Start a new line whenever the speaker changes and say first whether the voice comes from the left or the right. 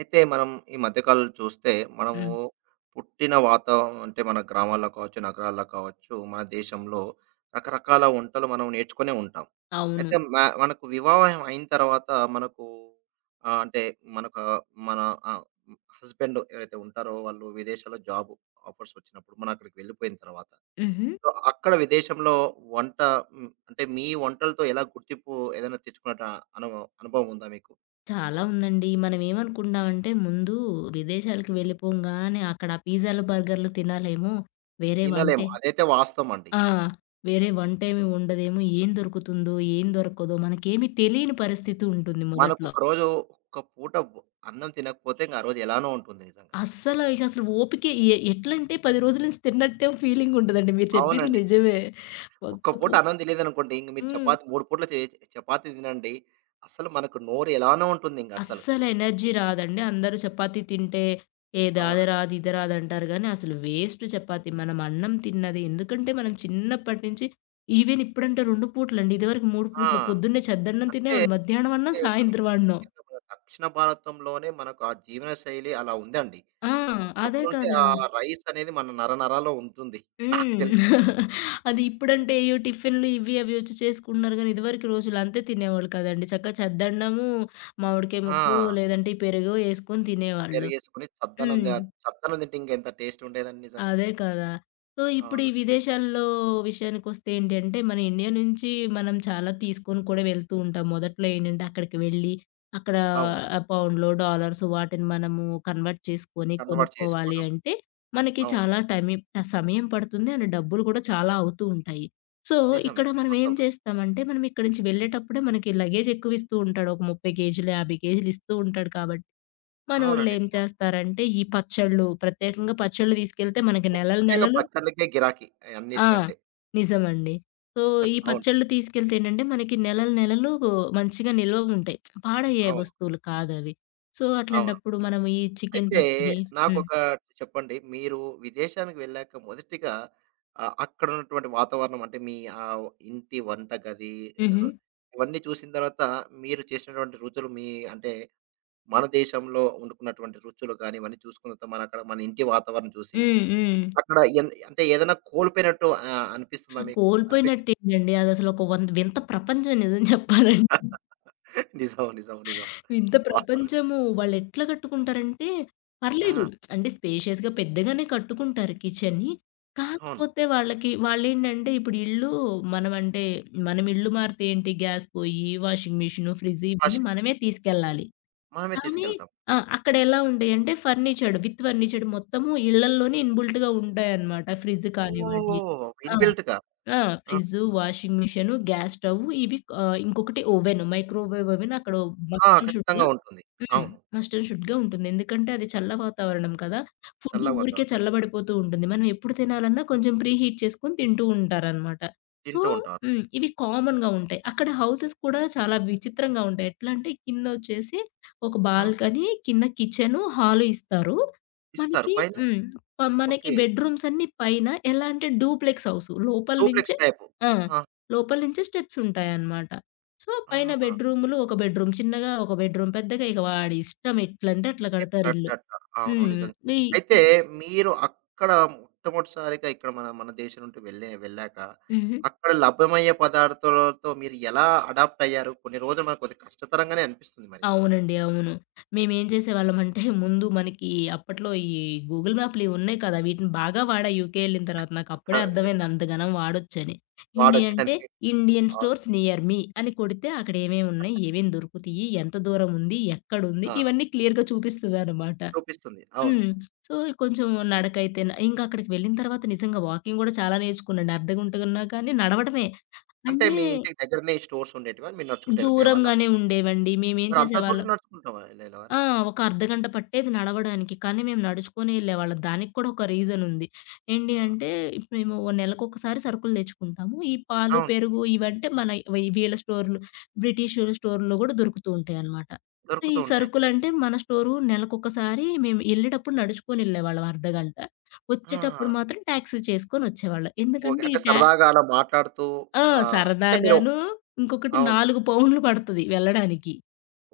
right: అయితే మనం ఈ మధ్య కాలంలో చూస్తే మనము
left: హ్మ్.
right: పుట్టిన వాతావరణం అంటే మన గ్రామాల్లో కావచ్చు, నగరాల్లో కావచ్చు, మన దేశంలో రకరకాల వంటలు మనం నేర్చుకునే ఉంటాం.
left: అవును.
right: అయితే మనకు వివాహం అయిన తర్వాత మనకు, అంటే మనకు మన, ఆహ్, హస్బెండ్ ఎవరైతే ఉంటారో వాళ్ళు విదేశాల్లో జాబ్ ఆఫర్స్ వచ్చినప్పుడు మనం అక్కడికి వెళ్ళిపోయిన తర్వాత
left: హుహు.
right: సో, అక్కడ విదేశంలో వంట, అంటే మీ వంటలతో ఎలా గుర్తింపు ఏదైనా తెచ్చుకున్నట్టు అనుభవం అనుభవం ఉందా మీకు?
left: చాలా ఉందండి. మనం ఏమనుకుంటామంటే ముందు విదేశాలకు వెళ్ళిపోంగానే అక్కడ ఆ పిజ్జాలు, బర్గర్‌లు తినాలేమో. వేరే
right: తినలేము
left: వంటే.
right: అదైతే వాస్తవం అండి.
left: ఆ! వేరే వంటేమి ఉండదేమో. ఏం దొరుకుతుందో, ఏం దొరకదో మనకేమి తెలియని పరిస్థితి ఉంటుంది
right: మనకు
left: మొదట్లో.
right: ఒక రోజు ఒక్క పూట అన్నం తినకపోతే ఇంక ఆ రోజు ఎలానో ఉంటుంది నిజంగా.
left: అస్సలు ఇక అసలు ఓపిక ఎట్లంటే 10 రోజుల నుంచి తిన్నట్టే ఫీలింగ్ ఉంటదండి. మీరు చెప్పింది
right: అవునండి.
left: నిజమే. ఒక్క
right: ఒక్క
left: పూ
right: పూట అన్నం తినలేదనుకోండి, ఇంక మీరు
left: హ్మ్.
right: చపాతీ 3 పూటలు చపాతీ తినండి. అసలు మనకు నోరు ఎలానో ఉంటుందింక అసలు.
left: అస్సలు ఎనర్జీ రాదండి. అందరూ చపాతీ తింటే ఏది
right: అవును.
left: అది రాదు, ఇది రాదు అంటారు గానీ అసలు వేస్ట్ చపాతీ. మనం అన్నం తిన్నది. ఎందుకంటే మనం చిన్నప్పటి నుంచి ఈవెన్ ఇప్పుడంటే 2 పూటలండి. ఇదివరకు 3 పూటలు.
right: ఆ!
left: పొద్దున్నే చద్దన్నం
right: అంటే
left: తినేవాళ్ళు. మధ్యాహ్నం అన్నం,
right: మనం
left: సాయంత్రం అన్నం.
right: ముఖ్యంగా మన దక్షిణ భారతంలోనే మనకు ఆ జీవన శైలి అలా ఉందండి.
left: ఆ! అదే
right: చిన్నప్పటి నుండి ఆ
left: కదా!
right: రైస్ అనేది మన నరనరాల్లో ఉంటుంది. నాకు
left: హ్మ్.
right: తెలుసు.
left: అది ఇప్పుడంటే ఏయో టిఫిన్‌లు ఇవి అవి వచ్చి చేసుకుంటున్నారు గానీ, ఇదివరకు రోజులు అంతే తినేవాళ్ళు కదండీ. చక్కగా చద్దన్నము, మామిడికాయ ముక్కు
right: ఆ!
left: లేదంటే ఈ పెరుగో ఏసుకొని తినేవాళ్ళు.
right: పెరిగేసుకొని
left: హ్మ్.
right: చద్దన్నం తింటే ఇంకెంత టేస్ట్ ఉండేదండి నిజంగా.
left: అదే కదా! సో, ఇప్పుడు
right: అవును.
left: ఈ విదేశాల్లో విషయానికొస్తే ఏంటంటే, మన ఇండియా నుంచి మనం చాలా తీసుకొని కూడా వెళ్తూ ఉంటాం. మొదట్లో ఏంటంటే, అక్కడికి వెళ్ళి, అక్కడ
right: అవును.
left: పౌండ్‌లో, డాలర్స్ వాటిని మనము కన్వర్ట్ చేసుకొని
right: కన్వర్ట్
left: కొనుక్కోవాలి
right: చేసుకోవడం.
left: అంటే, మనకి
right: అవును.
left: చాలా సమయం పడుతుంది. అండ్ డబ్బులు కూడా చాలా అవుతూ ఉంటాయి. సో,
right: నిజం.
left: ఇక్కడ
right: నిజం.
left: మనం ఏం
right: వాస్తవం.
left: చేస్తామంటే, మనం ఇక్కడి నుంచి వెళ్ళేటప్పుడే మనకి లగేజ్ ఎక్కువిస్తూ ఉంటాడు. ఒక 30 కేజీలు, 50 కేజీలు ఇస్తూ ఉంటాడు
right: అవునండి.
left: మనోళ్ళేం
right: నిజం.
left: చేస్తారంటే, ఈ పచ్చళ్ళు ప్రత్యేకంగా పచ్చళ్ళు తీసుకెళ్తే మనకి నెలలు
right: ముఖ్యంగా
left: నెలలు.
right: పచ్చళ్ళకే గిరాకీ
left: ఆ!
right: అన్నిటికంటే.
left: నిజమండి. సో, ఈ
right: అవును.
left: పచ్చళ్ళు తీసుకెళ్తే ఏంటంటే, మనకి నెలలు నెలలు మంచిగా నిల్వగుంటాయి. పాడయ్యే
right: అవును.
left: వస్తువులు కాదవి. సో,
right: అవును.
left: అట్లాంటప్పుడు మనం ఈ చికెను
right: అయితే
left: పచ్చడి. హ్మ్.
right: నాకొక చెప్పండి. మీరు విదేశానికి వెళ్ళాక మొదటిగా, అక్కడ ఉన్నటువంటి వాతావరణం అంటే మీ, ఇంటి వంటగది
left: హుహు.
right: రు ఇవన్నీ చూసిన తర్వాత మీరు చేసినటువంటి రుచులు మీ అంటే మన దేశంలో వండుకున్నటువంటి రుచులు గాని, ఇవన్నీ చూసుకున్న తర్వాత మన అక్కడ మన ఇంటి వాతావరణం చూసి
left: హ్మ్. హ్మ్.
right: అక్కడ అంటే ఏదైనా కోల్పోయినట్టు అనిపిస్తుందా
left: అసలు
right: మీకు? అనిపించిందా?
left: కోల్పోయినట్టేంటండి అదసలు ఒక వింత ప్రపంచం నిజం చెప్పాలంటే.
right: నిజం. నిజం. నిజం.
left: ఇంత
right: వాస్తవం.
left: ప్రపంచము వాళ్ళెట్లా కట్టుకుంటారంటే, పర్లేదు,
right: ఆ!
left: అంటే స్పేషియస్‌గా పెద్దగానే కట్టుకుంటారు కిచెన్‌ని.
right: అవును.
left: కాకపోతే వాళ్ళకి వాళ్ళేంటంటే ఇప్పుడు ఇల్లు, మనమంటే మనం ఇల్లు మారితే ఏంటి గ్యాస్ పొయ్యి, వాషింగ్ మెషిను, ఫ్రిడ్జ్
right: భాష
left: ఇవన్నీ మనమే తీసుకెళ్ళాలి.
right: మనమే
left: కానీ
right: తీసుకెళ్తాం.
left: ఆ! అక్కడ ఎలా ఉంటాయంటే ఫర్నిచర్డ్, విత్ ఫర్నిచర్డ్ మొత్తము ఇళ్లల్లోనే ఇన్‌బిల్ట్‌గా ఉంటాయన్నమాట. ఫ్రిడ్జ్ కానివ్వండి.
right: ఓహ్!
left: ఆ!
right: ఇన్‌బిల్ట్‌గా.
left: ఆ!
right: ఆహా!
left: Fridge, washing machine, gas stove ఇవి ఇంకొకటి ఓవెన్, మైక్రోవేవ్ ఓవెన్ అక్కడ మస్ట్
right: ఆ!
left: అండ్ షుడ్‌గా.
right: ఖచ్చితంగా ఉంటుంది.
left: హ్మ్.
right: అవును.
left: మస్ట్ అండ్ షుడ్‌గా ఉంటుంది. ఎందుకంటే అది చల్ల వాతావరణం కదా! ఫుడ్
right: చల్లగా
left: ఊరికే
right: వాతావరణం.
left: చల్లబడిపోతూ ఉంటుంది. మనం ఎప్పుడు తినాలన్నా కొంచెం ప్రీ హీట్ చేసుకొని తింటూ ఉంటారనమాట. సో,
right: తింటూ ఉంటారు.
left: హ్మ్. ఇవి కామన్‌గా ఉంటాయి. అక్కడ హౌసెస్ కూడా చాలా విచిత్రంగా ఉంటాయి. ఎట్లా అంటే కిందొచ్చేసి ఒక
right: ఆ!
left: బాల్కనీ, కింద కిచెను, హాలు ఇస్తారు.
right: ఇస్తారు.
left: మనకి
right: పైన
left: హ్మ్. మనకి
right: ఓకే.
left: బెడ్‌రూమ్స్ అన్నీ పైన, ఎలా అంటే డూప్లెక్స్ హౌసు. లోపల
right: డూప్లెక్స్
left: నుంచే.
right: టైపు.
left: ఆ!
right: ఆహా!
left: లోపల నుంచే స్టెప్స్ ఉంటాయన్నమాట. సో, పైన
right: ఆహాహా!
left: బెడ్‌రూములు ఒక బెడ్‌రూమ్. చిన్నగా ఒక బెడ్‌రూమ్. పెద్దగా ఇక వాడి ఇష్టం ఎట్లంటే అట్లా
right: ఎట్లంటే
left: కడతారిల్లు.
right: అట్లా. అవును.
left: హ్మ్.
right: నిజంగా.
left: ఈ
right: అయితే మీరు అక్కడ మొట్టమొదటిసారిగా ఇక్కడ మన మన దేశం నుండి వెళ్ళాక,
left: హుహు.
right: అక్కడ లభ్యమయ్యే పదార్థాలతో మీరు ఎలా అడాప్ట్ అయ్యారు? కొన్ని రోజులు మనకు కొద్దిగా కష్టతరంగానే అనిపిస్తుంది మరి.
left: అవునండి. అవును. మేమేం చేసేవాళ్ళమంటే ముందు మనకి అప్పట్లో ఈ గూగుల్ మ్యాప్‌లు ఇవున్నాయి కదా! వీటిని బాగా వాడా యూకే ఎళ్ళిన తర్వాత.
right: ఆ!
left: నాకప్పుడే అర్థమైంది అంతగనం వాడొచ్చని. ఏంటి అంటే
right: వాడొచ్చని.
left: ఇండియన్
right: అవును.
left: స్టోర్స్ నియర్ మీ అని కొడితే అక్కడ ఏమేమున్నాయి? ఏమేం దొరుకుతియి? ఎంత దూరం ఉంది? ఎక్కడుంది?
right: ఆ!
left: ఇవన్నీ క్లియర్‌గా చూపిస్తదనమాట.
right: చూపిస్తుంది. అవును.
left: హ్మ్. సో, కొంచెం ఇంకా అక్కడికి వెళ్ళిన తర్వాత నిజంగా వాకింగ్ గూడా చాలా నేర్చుకున్నాను. అర్ధగుంటగున్నా కానీ నడవడమే.
right: అంటే
left: అంటే
right: మీ ఇంటికి దగ్గరనే స్టోర్స్ ఉండేటివా? మీరు నడుచుకుంటూ ఎళ్ళిపోయేవాళ్ళా?
left: దూరంగానే ఉండేవండి. మేమేం
right: మరి అంత
left: చేసేవాళ్ళం.
right: దూరం నడుచుకుంటావా వెళ్ళేవారా?
left: ఆ! ఒక అర్ధగంట పట్టేది నడవడానికి. కానీ మేము నడుచుకొని ఎళ్ళేవాళ్ళం. దానికి కూడా ఒక రీజన్ ఉంది. ఏంటి
right: ఆ!
left: అంటే ఇప్పుడు మేము నెలకొకసారి సరుకులు తెచ్చుకుంటాము. ఈ పాలు,
right: అవును.
left: పెరుగు ఇవంటే మన వీళ్ళ స్టోర్‌లు బ్రిటిష్ స్టోర్‌లో కూడా దొరుకుతూ ఉంటాయన్నమాట. సో,
right: దొరుకుతూ
left: ఈ
right: ఉంటాయి.
left: సరుకులంటే మన స్టోరు నెలకొకసారి మేము ఎళ్ళేటప్పుడు నడుచుకొని ఎళ్ళేవాళ్ళం అర్ధగంట. వచ్చేటప్పుడు
right: ఆ!
left: మాత్రం టాక్సీ చేసుకొని వచ్చేవాళ్ళం.
right: ఓకే.
left: ఎందుకంటే ఈ
right: అంటే సరదాగా అలా మాట్లాడుతూ,
left: ఆ!
right: అంటే మీరు
left: సరదాగాను
right: ఒక-
left: ఇంకొకటి
right: అవును.
left: 4 పౌండ్‌లు పడతది వెళ్ళడానికి.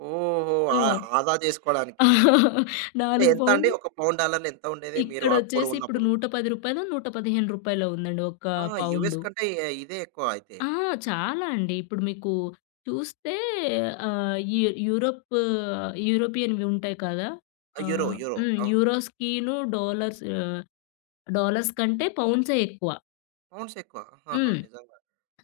right: ఓహో!
left: ఆ!
right: ఆ ఆదా చేసుకోవడానికి. అంటే
left: 4
right: ఎంత అండి?
left: పౌండ్లు
right: ఒక పౌండ్ డాలర్‌లు ఎంత ఉండేది మీరు అప్పుడు
left: ఇక్కడొచ్చేసి ఇప్పుడు రూ.
right: ఉన్నప్పుడు?
left: 110, రూ. 115 ఉందండి ఒక
right: ఆ! US
left: pound.
right: కంటే ఏ- ఇదే ఎక్కువ అయితే.
left: ఆ! చాలా అండి. ఇప్పుడు మీకు చూస్తే యు యూరోప్ యూరోపియన్‌వి ఉంటాయి కదా!
right: ఆ, యూరో, యూరో.
left: హ్మ్.
right: అవును.
left: యూరోస్‌కిను డాలర్స్ డాలర్స్ కంటే పౌండ్సే ఎక్కువ.
right: పౌండ్స్ ఎక్కువ. ఆహాహా!
left: హ్మ్.
right: నిజంగా.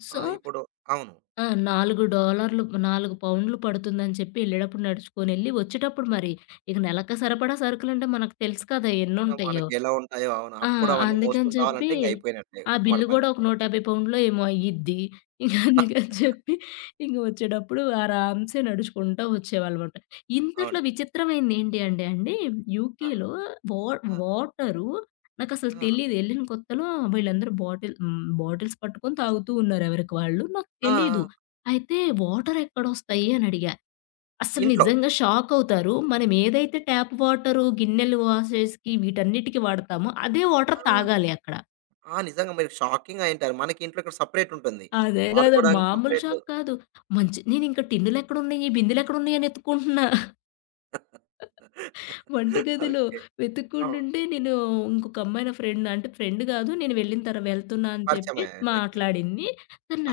left: సో
right: ఆ! ఇప్పుడు అవును.
left: ఆ! $4, $4 పడుతుందని చెప్పి ఎళ్ళేటప్పుడు నడుచుకొనెళ్ళి, వచ్చేటప్పుడు మరి ఇక నెలకి సరిపడా సరుకులంటే మనకు తెలుసు కదా!
right: ఆ,
left: ఎన్నుంటాయో.
right: మనకి ఎలా ఉంటాయో అవును.
left: ఆ!
right: అప్పుడు అవన్నీ
left: అందుకని
right: మోసుకొని రావాలంటే
left: చెప్పి,
right: ఇంక అయిపోయినట్టే
left: ఆ
right: ఉమ్మడి
left: బిల్లు
right: పని.
left: గూడా ఒక రూ. 150 ఏమో అయ్యిద్ది. ఇంక అందుకని చెప్పి, ఇంక వచ్చేటప్పుడు ఆరామ్‌సే నడుచుకుంటా వచ్చేవాళ్ళమాట. ఇంతట్లో
right: అవును.
left: విచిత్రమైంది ఏంటి అంటే అండి,
right: ఆ!
left: యూకేలో వా
right: ఆ!
left: వాటరు నాకసలు
right: ఆ!
left: తెలీదు. ఎళ్ళిన కొత్తలో వీళ్ళందరూ బాటిల్, హ్మ్, బాటిల్స్ పట్టుకొని తాగుతూ ఉన్నారు ఎవరికి వాళ్ళు. నాకు
right: ఆ!
left: తెలీదు.
right: ఆ!
left: అయితే వాటరెక్కడొస్తాయి అని అడిగా. అసలు
right: ఇంట్లో.
left: నిజంగా షాకవుతారు. మనం ఏదైతే ట్యాప్ వాటరు, గిన్నెలు వాష్ చేసేకి వీటన్నిటికి వాడతామో, అదే వాటర్
right: ఆ!
left: తాగాలి అక్కడ.
right: ఆ! నిజంగా మీరు షాకింగ్ అయ్యుంటారు. మనకి ఇంట్లో ఇక్కడ సెపరేట్ ఉంటుంది.
left: అదే కదా!
right: వాడుకోవడానికి
left: మామూలు
right: సెపరేటు.
left: షాక్ కాదు. మంచి నేనింకా టిన్నులెక్కడున్నయి, బిందెలెక్కడున్నయి అని ఎతుక్కుంటున్నా. వంటగదిలో
right: ఓకే. అవును.
left: వెతుక్కుంటుంటే నేను ఇంకొక అమ్మాయి నా ఫ్రెండ్, అంటే ఫ్రెండ్ కాదు. నేను వెళ్ళిన తర వెళ్తున్నా అని చెప్పి
right: పరిచయమైన వ్యక్తి.
left: మాట్లాడింది.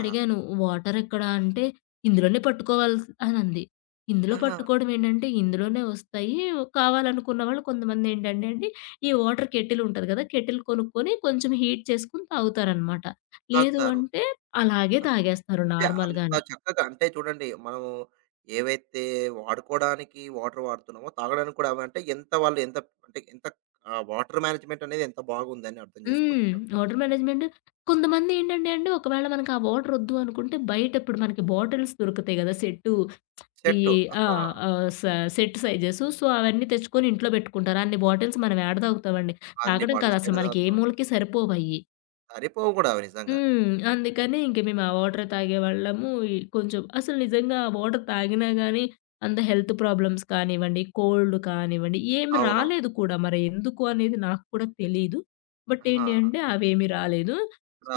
right: ఆ!
left: "వాటర్ ఎక్కడ?" అంటే "ఇందులోనే పట్టుకోవాల్సి" అనంది. ఇందులో
right: ఆహా!
left: పట్టుకోవడం ఏంటంటే ఇందులోనే వస్తాయి. కావాలనుకున్న వాళ్ళు కొంతమంది ఏంటంటే అండి, ఈ వాటర్ కెటిల్ ఉంటది కదా! కెటిల్ కొనుక్కొని కొంచెం హీట్ చేసుకొని తాగుతారనమాట. లేదు
right: తాగుతారు.
left: అంటే అలాగే
right: ఆ!
left: తాగేస్తారు
right: అంటే అంత
left: నార్మల్‌గానే.
right: చక్కగా అంటే చూడండి మనము ఏవైతే వాడుకోవడానికి వాటర్ వాడుతున్నామో, తాగడానికి కూడా అవే అంటే ఎంత వాళ్ళు ఎంత అంటే ఎంత, వాటర్ మేనేజ్మెంట్ అనేది ఎంత బాగుందని అర్థం చేసుకోవచ్చు
left: హ్మ్.
right: అక్కడ.
left: వాటర్ మేనేజ్‌మెంట్, కొంతమందేంటంటే అండి, ఒకవేళ మనకు ఆ వాటర్ ఒద్దు అనుకుంటే, బయట ఇప్పుడు మనకి బాటిల్స్ దొరుకుతాయి గదా! సెట్టు ఈ
right: సెట్టు.
left: ఆ!
right: ఆహా!
left: ఆహ్, స సెట్ సైజెసు. సో, అవన్నీ తెచ్చుకొని ఇంట్లో బెట్టుకుంటారు. అన్ని బాటిల్స్ మనం ఏడ తాగుతామండి?
right: అన్ని
left: తాగడం కాదు
right: బాటిల్స్ ఏడ
left: అసలు మనకి ఏ
right: తాగుతున్నాం.
left: మూలకి సరిపోవయ్యి.
right: సరిపోవు కూడా అవి నిజంగా.
left: హ్మ్. అందుకని ఇంక మేము ఆ వాటరే తాగేవాళ్ళము. ఈ కొంచెం అసలు నిజంగా ఆ వాటర్ తాగినా గానీ, అంత హెల్త్ ప్రాబ్లమ్స్ కానివ్వండి, కోల్డ్ కానివ్వండి, ఏమి
right: అవునవును.
left: రాలేదు కూడా. మరి ఎందుకు అనేది నాకు కూడా తెలీదు. బట్
right: ఆహా!
left: ఏంటి అంటే అవేమీ రాలేదు.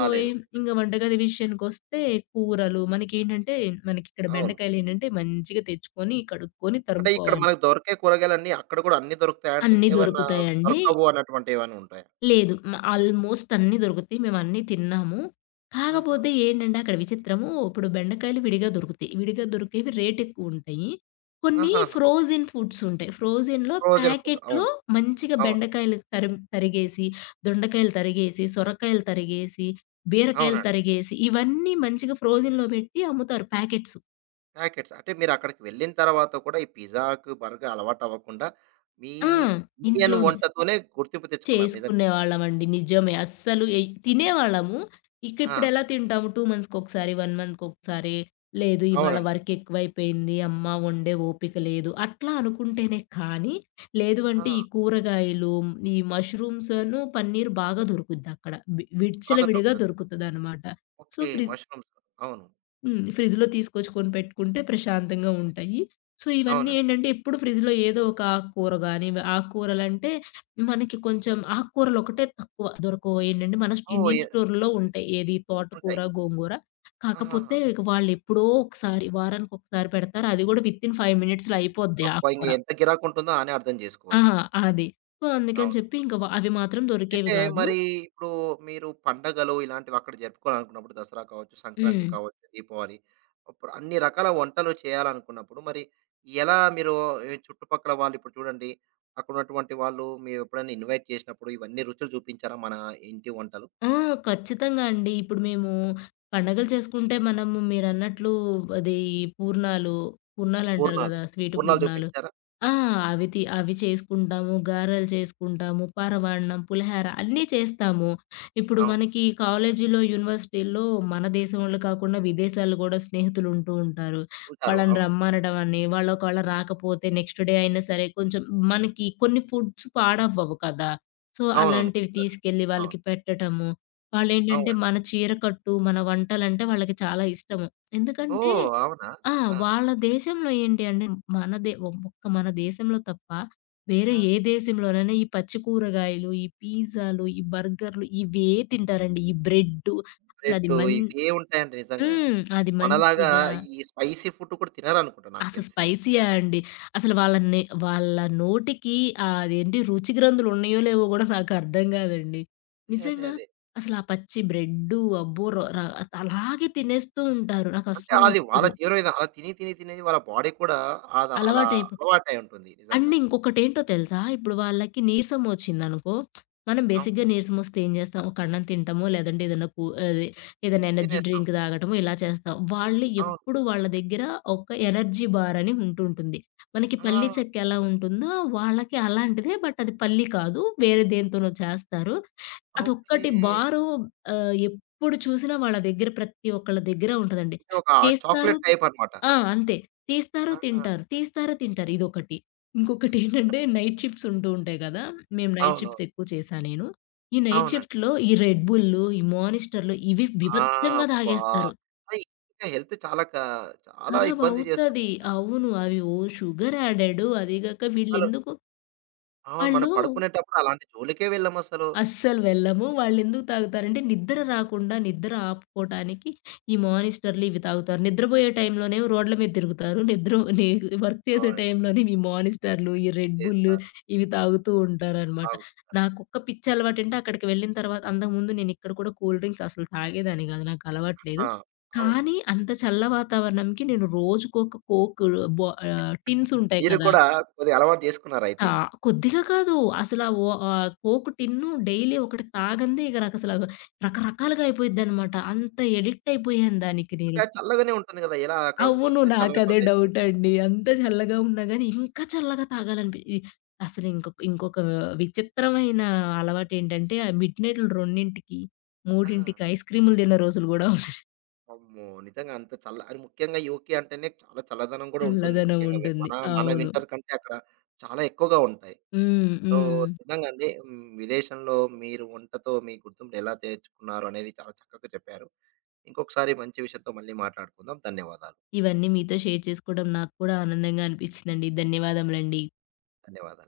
left: సో, ఇంగ వంటగది విషయానికొస్తే కూరలు మనకేంటంటే, మనకిక్కడ
right: అవును.
left: బెండకాయలేంటంటే మంచిగా తెచ్చుకొని, కడుక్కొని,
right: అంటే ఇక్కడ
left: తరుముకోవాలి.
right: మనకు దొరికే కూరగాయలన్నీ అక్కడ కూడా అన్నీ దొరుకుతాయా అండి?
left: అన్నీ
right: ఏమన్నా
left: దొరుకుతాయండి.
right: దొరకవు అన్నటువంటివి ఏమైనా ఉంటాయా?
left: లేదు. ఆల్‌మోస్ట్ అన్నీ దొరుకుతాయి. మేమన్నీ తిన్నాము.
right: ఆహా!
left: కాకపోతే ఏంటంటే అక్కడ విచిత్రము, ఇప్పుడు బెండకాయలు విడిగా దొరుకుతాయి. విడిగా దొరికేవి రేటెక్కువుంటాయి. కొన్ని
right: ఆహాహా!
left: ఫ్రోజెన్ ఫుడ్స్ ఉంటాయి. ఫ్రోజెన్‌లో
right: ఫ్రోజన్ ఫుడ్.
left: ప్యాకెట్‌లో
right: అవును.
left: మంచిగా
right: అవును.
left: బెండకాయలు తరిగేసి, దొండకాయలు తరిగేసి, సొరకాయలు తరిగేసి, బీరకాయలు
right: అవునండి.
left: తరిగేసి, ఇవన్నీ మంచిగా ఫ్రోజెన్‌లో పెట్టి అమ్ముతారు ప్యాకెట్స్.
right: ప్యాకెట్స్. అంటే మీరక్కడికి వెళ్ళిన తర్వాత కూడా ఈ పిజ్జాకు, బర్గర్ అలవాటవ్వకుండా మీ
left: ఆ!
right: ఇండియన్
left: ఇంట్లోనే.
right: వంటతోనే గుర్తింపు తెచ్చుకున్నారు నిజంగా.
left: చేసుకునేవాళ్ళమండి. నిజమే. అస్సలు ఎయ్ తినేవాళ్ళము. ఇక
right: ఆ!
left: ఇప్పుడెలా తింటాము 2 మంత్స్‌కొకసారి, 1 మంత్‌కొకసారి. లేదు ఇవాళ
right: అవునండి.
left: వర్క్ ఎక్కువైపోయింది. అమ్మ! వండే ఓపిక లేదు. అట్లా అనుకుంటేనే కానీ, లేదు
right: ఆ!
left: అంటే ఈ కూరగాయలు, ఈ మష్రూమ్స్‌ను, పన్నీర్ బాగా దొరుకుద్దక్కడ.
right: బాగా
left: విచ్చలవిడిగా
right: దొరుకుతది.
left: దొరుకుతదనమాట. So,
right: okay. మష్రూమ్స్. అవును.
left: హ్మ్. ఫ్రిడ్జ్‌లో తీసుకొచ్చుకొని పెట్టుకుంటే ప్రశాంతంగా ఉంటాయి. సో, ఇవన్నీ
right: అవునండి.
left: ఏంటంటే ఎప్పుడు ఫ్రిడ్జ్‌లో ఏదో ఒక ఆకుకూర గాని, ఆకుకూరలంటే మనకి కొంచెం ఆకుకూరలు ఒకటే తక్కువ, దొరకవు. ఏంటంటే మన
right: ఓహ్! ఎ
left: ఇండియన్ స్టోర్‌లో ఉంటాయి. ఏది తోటకూర,
right: ఉంటాయి.
left: గోంగూర.
right: ఆహాహా!
left: కాకపోతే ఇక వాళ్ళెప్పుడో ఒకసారి వారానికొకసారి పెడతారు. అది కూడా వితిన్ 5 మినిట్స్‌లో అయిపోద్ది
right: అబ్బా! ఇంక
left: ఆకుకూర.
right: ఎంత గిరాకుంటుందో ఆనే అర్థం
left: ఆ!
right: చేసుకోవచ్చు.
left: అది. సో, అందుకని
right: అవును.
left: చెప్పి ఇంక అవి మాత్రం దొరికేవి
right: అయితే
left: కాదు.
right: మరి ఇప్పుడు మీరు పండగలు ఇలాంటివి అక్కడ జరుపుకోవాలనుకున్నప్పుడు దసరా కావచ్చు, సంక్రాంతి
left: హ్మ్.
right: కావచ్చు, దీపావళి అప్పుడు అన్ని రకాల వంటలు చేయాలనుకున్నప్పుడు మరి ఎలా మీరు ఈ చుట్టుపక్కల వాళ్ళు ఇప్పుడు చూడండి అక్కడ ఉన్నటువంటి వాళ్ళు మీరు ఎప్పుడైనా ఇన్వైట్ చేసినప్పుడు ఇవన్నీ రుచులు చూపించారా? మన ఇంటి వంటలు
left: ఆ! ఖచ్చితంగా అండి. ఇప్పుడు మేము పండగలు చేసుకుంటే మనము మీరన్నట్లు అది పూర్ణాలు, పూర్ణాలంటారు
right: పూర్ణాలు,
left: గదా! స్వీటు
right: పూర్ణాలు
left: పూర్ణాలు.
right: చూపించారా?
left: ఆ! అవి చేసుకుంటాము. గారెలు చేసుకుంటాము. పరమాన్నం, పులిహార అన్నీ చేస్తాము. ఇప్పుడు
right: అవును.
left: మనకి కాలేజీలో, యూనివర్సిటీల్లో మన దేశంలో కాకుండా విదేశాల్లో గూడా స్నేహితులుంటూ ఉంటారు.
right: ఉంటారు.
left: వాళ్ళని
right: అవును.
left: రమ్మనడం అని, వాళ్ళు ఒకవేళ రాకపోతే నెక్స్ట్ డే అయినా సరే కొంచెం మనకి కొన్ని ఫుడ్స్ పాడవ్వవు కదా! సో,
right: అవునవును.
left: అలాంటివి
right: ఖచ్చితంగా.
left: తీసుకెళ్ళి
right: అవును.
left: వాళ్ళకి పెట్టటము. వాళ్ళేంటంటే
right: అవునండి.
left: మన చీరకట్టు, మన వంటలంటే వాళ్ళకి చాలా ఇష్టము. ఎందుకంటే
right: ఓహ్! అవునా?
left: ఆ!
right: ఆ!
left: వాళ్ళ దేశంలో ఏంటి అంటే మన దే ఒక్క మన దేశంలో తప్ప వేరే
right: ఆ!
left: ఏ దేశంలోనైనా ఈ పచ్చి కూరగాయలు, ఈ పిజ్జాలు, ఈ బర్గర్‌లు ఇవే తింటారండి. ఈ బ్రెడ్డు అసలది
right: బ్రెడ్డు
left: మన్
right: ఇవి ఏ ఉంటాయండి నిజంగానే.
left: హ్మ్. అది
right: మనలాగా
left: మంచిదా?
right: ఈ స్పైసీ ఫుడ్ కూడా తినరనుకుంటా నాకు
left: అసలు
right: తెలిసి.
left: స్పైసీయా అండి. అసలు వాళ్ళ నే వాళ్ళ నోటికి అదేంటి రుచి గ్రంథులు ఉన్నాయో లేవో గూడా నాకు అర్థం గాదండి.
right: అదే.
left: నిజంగా
right: అదే.
left: అసలు ఆ పచ్చి బ్రెడ్డు అబ్బో! ర ర అలాగే తినేస్తూ ఉంటారు. నాకు
right: అంటే
left: అస్సలు
right: అది వాళ్ళ
left: నచ్చదు.
right: జీవన విధానం. అలా తిని, తిని, తిని వాళ్ళ బాడీ కూడా అద అలా
left: అలవాటైపో
right: అలవాటై ఉంటుంది నిజంగా.
left: అండ్ ఇంకొకటేంటో తెలుసా? ఇప్పుడు వాళ్ళకి నీరసం ఒచ్చిందనుకో, మనం
right: అవును.
left: బేసిక్‌గా నీరసమొస్తే ఏం చేస్తాం? ఒక అన్నం తింటామో, లేదంటే ఏదన్నా కు అది ఏదైనా ఎనర్జీ
right: తినేస్తాం.
left: డ్రింక్ తాగటమో ఇలా చేస్తాం. వాళ్ళు
right: అవును.
left: ఎప్పుడు వాళ్ళ దగ్గర ఒక ఎనర్జీ బార్ అని ఉంటుంటుంది. మనకి పల్లీ
right: ఆ!
left: చెక్క ఎలా ఉంటుందో, వాళ్ళకి అలాంటిదే బట్ అది పల్లీ కాదు. వేరే దేనితోనో చేస్తారు.
right: ఓకే.
left: అదొక్కటి బారు. ఎప్పుడు చూసినా వాళ్ళ దగ్గర ప్రతి ఒక్కళ్ళ దగ్గర ఉంటదండి.
right: అంటే ఒక
left: చేస్తారు.
right: చాక్లేట్ టైప్ అనమాట.
left: ఆ! అంతే. తీస్తారు,
right: ఆహా!
left: తింటారు. తీస్తారు, తింటారు. ఇదొకటి. ఇంకొకటేంటంటే నైట్ షిఫ్ట్స్ ఉంటూ ఉంటాయి గదా! మేము నైట్
right: అవునవును.
left: షిఫ్ట్స్ ఎక్కువ నేను. ఈ నైట్
right: అవునండి.
left: షిఫ్ట్‌లో ఈ రెడ్ బుల్లు, ఈ మానిస్టర్‌లు ఇవి
right: ఆ!
left: బీభత్సంగా
right: అబ్బా!
left: తాగేస్తారు.
right: అది ఇంకా హెల్త్ చాలా క చాలా ఇబ్బంది చేస్తుంది.
left: ఖరాబవుతది. అవును. అవి ఓ షుగర్ యాడెడ్, అది గాక
right: అసలు
left: వీళ్ళెందుకు,
right: అవును. మనం
left: వాళ్ళు
right: పడుకునేటప్పుడు అలాంటి జోలికే వెళ్ళమసలు.
left: అస్సలు వెళ్ళము. వాళ్ళెందుకు తాగుతారంటే నిద్ర రాకుండా, నిద్ర ఆపుకోటానికి ఈ మానిస్టర్‌లు ఇవి తాగుతారు. నిద్రబోయే టైంలోనేమో రోడ్ల మీద తిరుగుతారు. నిద్ర నే వర్క్ చేసే
right: అవును.
left: టైంలోనే ఈ మానిస్టర్‌లు, ఈ రెడ్ బుల్
right: చేస్తారు.
left: ఇవి తాగుతూ ఉంటారనమాట.
right: తాగు
left: నాకొక్క పిచ్చి అలవాటంటే అక్కడికి వెళ్ళిన తర్వాత, అంతకుముందు నేనిక్కడ కూడా కూల్ డ్రింక్స్ అసలు తాగేదాన్ని గాదు. నాకు అలవాట్లేదు.
right: ఆ! అవును.
left: కానీ అంత చల్ల వాతావరణంకి నేను రోజుకొక కోక్ బా టిన్స్ ఉంటాయి
right: మీరు
left: కదా!
right: కూడా కొద్దిగా అలవాటు చేసుకున్నారయితే.
left: తా కొద్దిగా కాదు. అసల కోక్ టిన్ను డైలీ ఒకటి తాగందే ఇగ నాకసల రకరకాలుగా అయిపోయిద్దనమాట. అంత ఎడిక్ట్ అయిపోయాను దానికి నేను.
right: అక్కడ చల్లగానే ఉంటుంది గదా! ఎలా అక్కడ
left: అవును.
right: ఫస్టే చల్లని
left: నాకదే
right: ప్రదేశం.
left: డౌటండి. అంత చల్లగా ఉన్నా గాని, ఇంకా చల్లగా తాగాలనిపి ఇ అసలు ఇంకొక ఇంకొక విచిత్రమైన అలవాటేంటంటే, ఆ మిడ్ నైట్‌లు 2కి, 3కి
right: ఆ!
left: ఐస్ క్రీములు తిన్న రోజులు గూడా ఉన్నాయి.
right: అమ్మో! నిజంగా అంత చల్ల అది ముఖ్యంగా యూకే అంటేనే చాలా చల్లదనం గూడా ఉంటుంది.
left: చల్లదనం
right: ముఖ్యంగా వె
left: ఉంటుంది.
right: మన మన
left: అవును.
right: వింటర్ కంటే అక్కడ చాలా ఎక్కువగా ఉంటాయి.
left: హ్మ్.
right: సో,
left: హ్మ్.
right: నిజంగా అండి, విదేశంలో మీరు వంటతో మీ గుర్తింపుని ఎలా తెచ్చుకున్నారు అనేది చాలా చక్కగా చెప్పారు. ఇంకొకసారి మంచి విషయంతో మళ్ళీ మాట్లాడుకుందాం. ధన్యవాదాలు.
left: ఇవన్నీ మీతో షేర్ చేసుకోవడం నాకు కూడా ఆనందంగా అనిపిచ్చిందండి. ధన్యవాదములండి.
right: ధన్యవాదాలు.